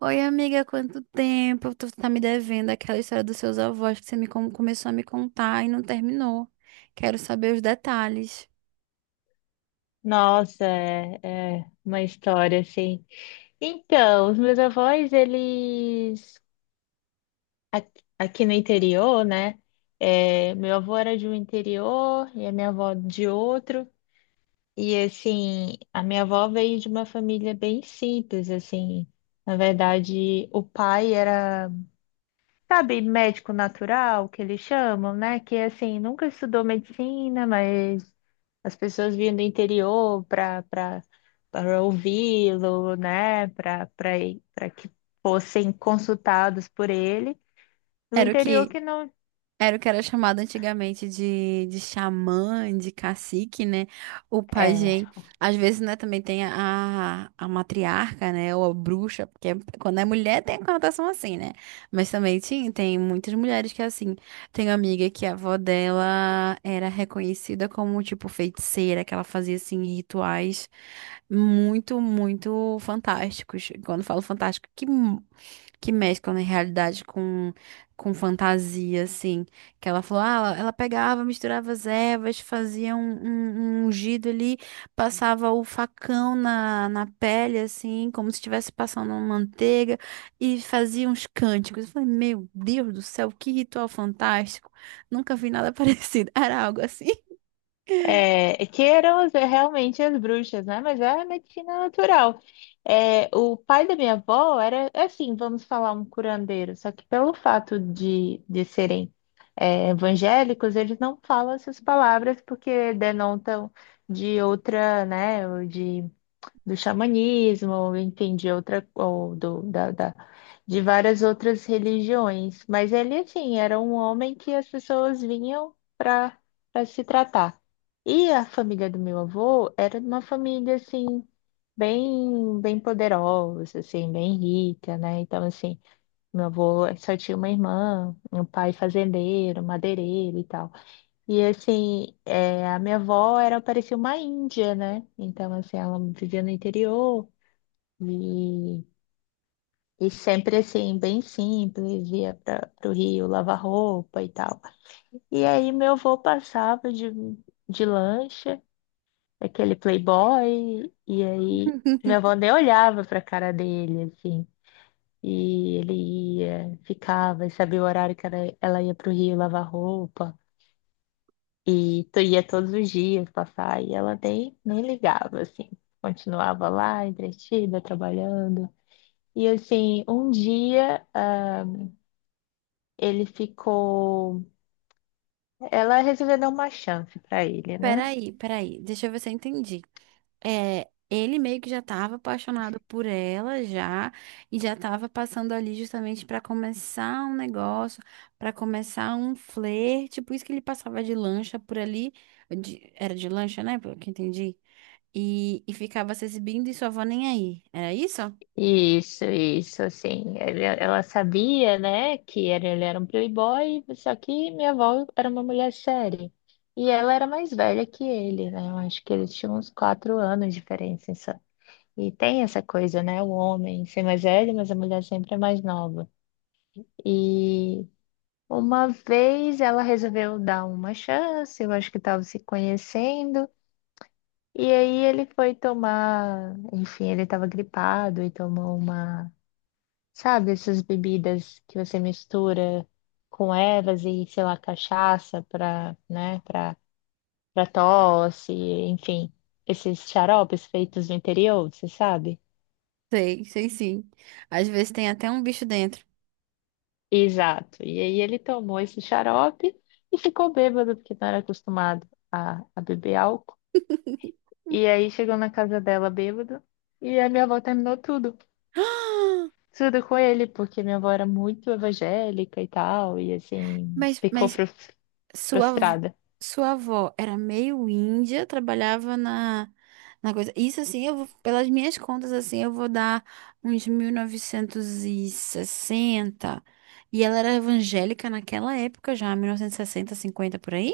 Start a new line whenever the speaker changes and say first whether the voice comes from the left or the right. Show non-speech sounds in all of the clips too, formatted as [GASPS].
right: Oi, amiga, quanto tempo? Tu tá me devendo aquela história dos seus avós que você começou a me contar e não terminou. Quero saber os detalhes.
left: Nossa, é uma história assim. Então, os meus avós, eles aqui no interior, né? É, meu avô era de um interior e a minha avó de outro. E assim, a minha avó veio de uma família bem simples, assim. Na verdade, o pai era, sabe, médico natural, que eles chamam, né? Que assim, nunca estudou medicina, mas as pessoas vinham do interior para ouvi-lo, né? Para que fossem consultados por ele. No
right: Era o
left: interior
right: quê?
left: que não
right: Era o que era chamado antigamente de xamã, de cacique, né? O
left: é.
right: pajem. Às vezes, né, também tem a matriarca, né? Ou a bruxa, porque quando é mulher tem a conotação assim, né? Mas também tinha, tem muitas mulheres que é assim. Tem uma amiga que a avó dela era reconhecida como, tipo, feiticeira, que ela fazia, assim, rituais muito, muito fantásticos. Quando falo fantástico, que mesclam, na realidade, com fantasia, assim. Que ela falou, ah, ela pegava, misturava as ervas, fazia um ungido ali, passava o facão na pele, assim, como se estivesse passando uma manteiga, e fazia uns cânticos. Eu falei, meu Deus do céu, que ritual fantástico. Nunca vi nada [LAUGHS] parecido. Era algo assim.
left: É, que eram realmente as bruxas, né? Mas é a medicina natural. É, o pai da minha avó era, assim, vamos falar, um curandeiro, só que pelo fato de serem, é, evangélicos, eles não falam essas palavras porque denotam de outra, né, ou de do xamanismo, ou entendi outra, ou de várias outras religiões. Mas ele, assim, era um homem que as pessoas vinham para se tratar. E a família do meu avô era uma família, assim, bem, bem poderosa, assim, bem rica, né? Então, assim, meu avô só tinha uma irmã, um pai fazendeiro, madeireiro e tal. E assim, é, a minha avó era, parecia uma índia, né? Então, assim, ela vivia no interior e, e sempre assim, bem simples, ia para o rio lavar roupa e tal. E aí meu avô passava de lancha, aquele playboy, e aí minha
right: [LAUGHS]
left: avó nem olhava para cara dele, assim. E ele ia, ficava, e sabia o horário que ela ia para o rio lavar roupa. E tu ia todos os dias passar e ela nem ligava, assim. Continuava lá, entretida, trabalhando. E assim, um dia, ah, ele ficou. Ela resolveu dar uma chance para ele, né?
right: Peraí, peraí, deixa eu ver se eu entendi. É, ele meio que já estava apaixonado por ela já e já estava passando ali justamente para começar um negócio, para começar um flerte, por isso que ele passava de lancha por ali, era de lancha, né, pelo que eu entendi, e ficava se exibindo e sua avó nem aí. Era isso?
left: Isso, assim. Ela sabia, né, que era, ele era um playboy, só que minha avó era uma mulher séria. E ela era mais velha que ele, né? Eu acho que eles tinham uns quatro anos de diferença. E tem essa coisa, né? O homem ser mais velho, mas a mulher sempre é mais nova. E uma vez ela resolveu dar uma chance, eu acho que estava se conhecendo. E aí ele foi tomar, enfim, ele estava gripado e tomou uma, sabe, essas bebidas que você mistura com ervas e, sei lá, cachaça para, né, para tosse, enfim, esses xaropes feitos no interior, você sabe?
right: Sei, sei sim. Às vezes tem até um bicho dentro.
left: Exato. E aí ele tomou esse xarope e ficou bêbado, porque não era acostumado a beber álcool. E aí chegou na casa dela bêbado e a minha avó terminou tudo.
right: [GASPS]
left: Tudo com ele, porque minha avó era muito evangélica e tal, e assim,
right: Mas,
left: ficou
right: mas Sua, avó-
left: frustrada.
right: sua avó era meio índia, trabalhava na coisa. Isso assim, eu vou, pelas minhas contas, assim, eu vou dar uns 1960 e ela era evangélica naquela época já, 1960, 1950 por aí?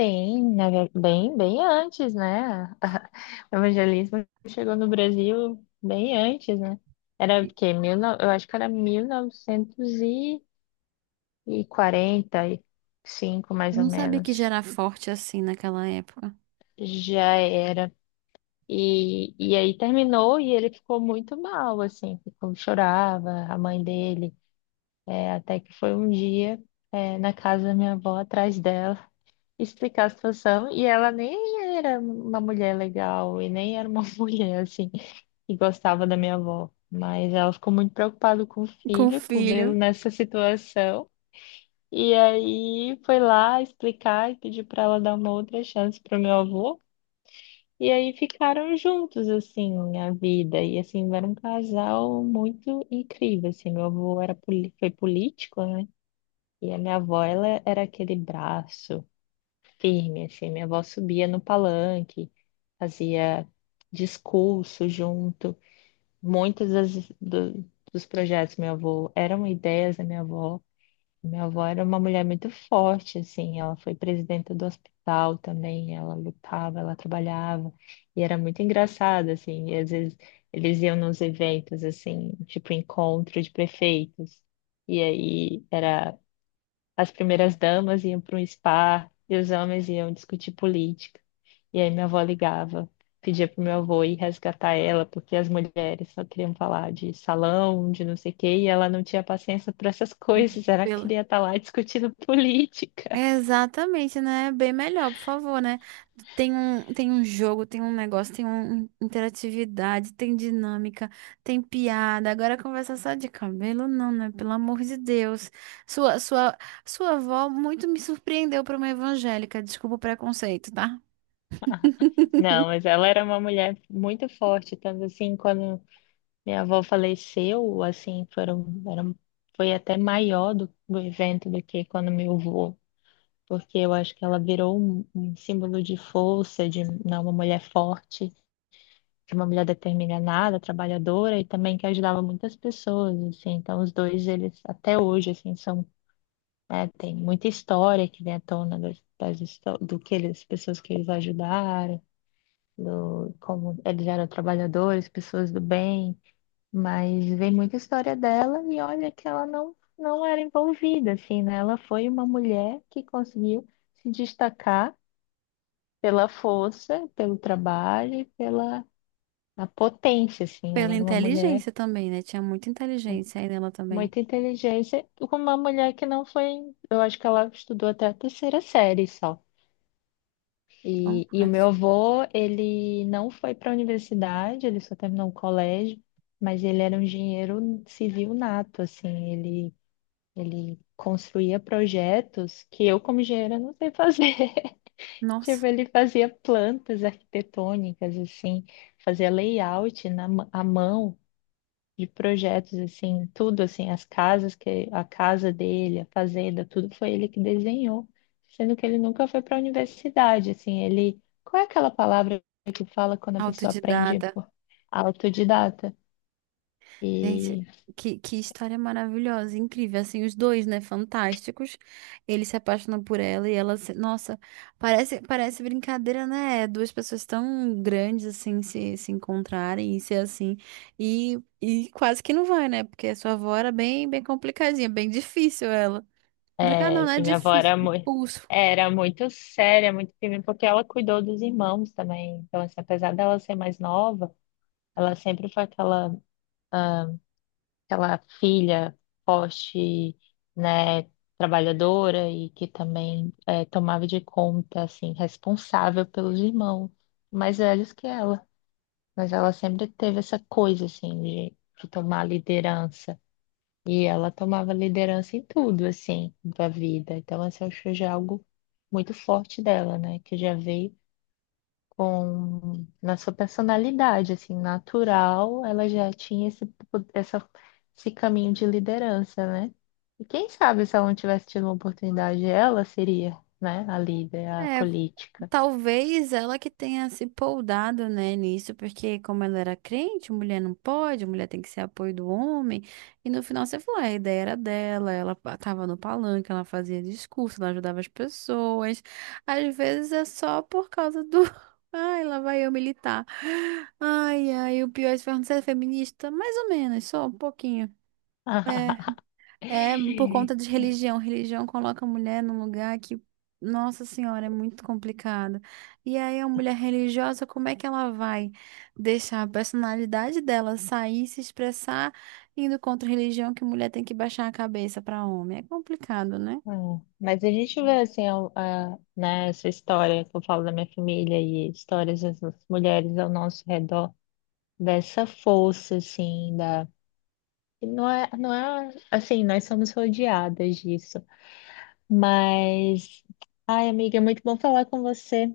left: Sim, bem, bem antes, né? [LAUGHS] O evangelismo chegou no Brasil bem antes, né? Era porque mil, eu acho que era 1900 e quarenta e cinco mais ou
right: Não sabia que já
left: menos,
right: era forte assim naquela época.
left: já era. E aí terminou e ele ficou muito mal, assim, ficou, chorava, a mãe dele, é, até que foi um dia, é, na casa da minha avó, atrás dela, explicar a situação, e ela nem era uma mulher legal, e nem era uma [LAUGHS] mulher, assim, que gostava da minha avó, mas ela ficou muito preocupada com o
right: Com o
left: filho, por vê-lo
right: filho.
left: nessa situação. E aí foi lá explicar e pedir para ela dar uma outra chance pro meu avô. E aí ficaram juntos, assim, a vida. E assim, era um casal muito incrível, assim. Meu avô era, foi político, né? E a minha avó, ela era aquele braço firme, assim. Minha avó subia no palanque, fazia discurso junto. Muitas dos projetos do meu avô eram ideias da minha avó. Minha avó era uma mulher muito forte, assim, ela foi presidenta do hospital também, ela lutava, ela trabalhava, e era muito engraçada, assim, e às vezes eles iam nos eventos, assim, tipo encontro de prefeitos, e aí era, as primeiras damas iam para um spa, e os homens iam discutir política, e aí minha avó ligava, pedia pro meu avô ir resgatar ela, porque as mulheres só queriam falar de salão, de não sei o quê, e ela não tinha paciência para essas [LAUGHS] coisas, ela
right: Pelo,
left: queria estar lá discutindo [LAUGHS] política.
right: é, exatamente, né? Bem melhor, por favor, né? Tem um jogo, tem um negócio, tem um, interatividade, tem dinâmica, tem piada. Agora conversa é só de cabelo, não, né? Pelo amor de Deus. Sua, sua, sua avó muito me surpreendeu para uma evangélica. Desculpa o preconceito, tá?
left: Não, mas
right: [LAUGHS]
left: ela era uma mulher muito forte, tanto assim, quando minha avó faleceu, assim, foram, eram, foi até maior do evento do que quando meu avô, porque eu acho que ela virou um símbolo de força, de não, uma mulher forte, de uma mulher determinada, trabalhadora e também que ajudava muitas pessoas, assim. Então, os dois, eles até hoje, assim, são, né, tem muita história que vem à tona das, das, histó- do que eles, pessoas que eles ajudaram, do, como eles eram trabalhadores, pessoas do bem, mas vem muita história dela e olha que ela não era envolvida, assim, né? Ela foi uma mulher que conseguiu se destacar pela força, pelo trabalho e pela a potência, assim.
right: Pela
left: Ela era uma mulher.
right: inteligência também, né? Tinha muita inteligência aí nela também.
left: Muita inteligência. Com uma mulher que não foi. Eu acho que ela estudou até a terceira série só.
right: Então,
left: E o
right: ai,
left: meu avô, ele não foi para a universidade, ele só terminou o colégio, mas ele era um engenheiro civil nato, assim. Ele construía projetos que eu, como engenheira, não sei fazer. [LAUGHS]
right: nossa,
left: Tipo, ele fazia plantas arquitetônicas, assim, fazia layout à mão de projetos assim, tudo assim, as casas, que a casa dele, a fazenda, tudo foi ele que desenhou, sendo que ele nunca foi para a universidade, assim, ele, qual é aquela palavra que fala quando a pessoa aprende
right: autodidata.
left: por? Autodidata?
right: Gente,
left: E,
right: que história maravilhosa, incrível. Assim, os dois, né? Fantásticos. Ele se apaixona por ela e ela se... Nossa, parece, parece brincadeira, né? É duas pessoas tão grandes, assim, se encontrarem e ser assim. E quase que não vai, né? Porque a sua avó era bem, bem complicadinha, bem difícil ela. Complicada não,
left: é,
right: né?
left: e minha avó
right: Difícil,
left: era
right: de
left: muito.
right: pulso.
left: Era muito séria, muito firme, porque ela cuidou dos irmãos também. Então, assim, apesar dela ser mais nova, ela sempre foi aquela filha forte, né, trabalhadora e que também é, tomava de conta, assim, responsável pelos irmãos mais velhos que ela. Mas ela sempre teve essa coisa, assim, de tomar liderança. E ela tomava liderança em tudo, assim, da vida. Então, assim, eu acho já algo muito forte dela, né, que já veio com na sua personalidade, assim, natural, ela já tinha esse caminho de liderança, né? E quem sabe se ela não tivesse tido uma oportunidade, ela seria, né, a líder, a
right: É,
left: política.
right: talvez ela que tenha se poldado, né, nisso, porque como ela era crente, mulher não pode, mulher tem que ser apoio do homem. E no final você falou, "Ah, a ideia era dela, ela tava no palanque, ela fazia discurso, ela ajudava as pessoas. Às vezes é só por causa do. [LAUGHS] Ai, lá vai eu militar. Ai, ai, o pior é se perguntar, você é feminista? Mais ou menos, só um pouquinho. É.
left: [LAUGHS]
right: É por conta de religião. Religião coloca a mulher num lugar que, nossa senhora, é muito complicado. E aí, a mulher religiosa, como é que ela vai deixar a personalidade dela sair, se expressar, indo contra a religião que mulher tem que baixar a cabeça para homem? É complicado, né?
left: Mas a gente vê assim, a, né, essa história que eu falo da minha família e histórias das mulheres ao nosso redor, dessa força, assim, da. E não é assim, nós somos rodeadas disso. Mas, ai, amiga, é muito bom falar com você.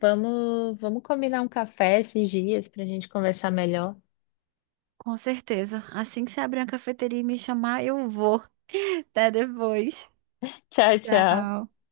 left: Vamos combinar um café esses dias para a gente conversar melhor.
right: Com certeza. Assim que você abrir uma cafeteria e me chamar, eu vou. [LAUGHS] Até depois.
left: [LAUGHS] Tchau, tchau.
right: Tchau.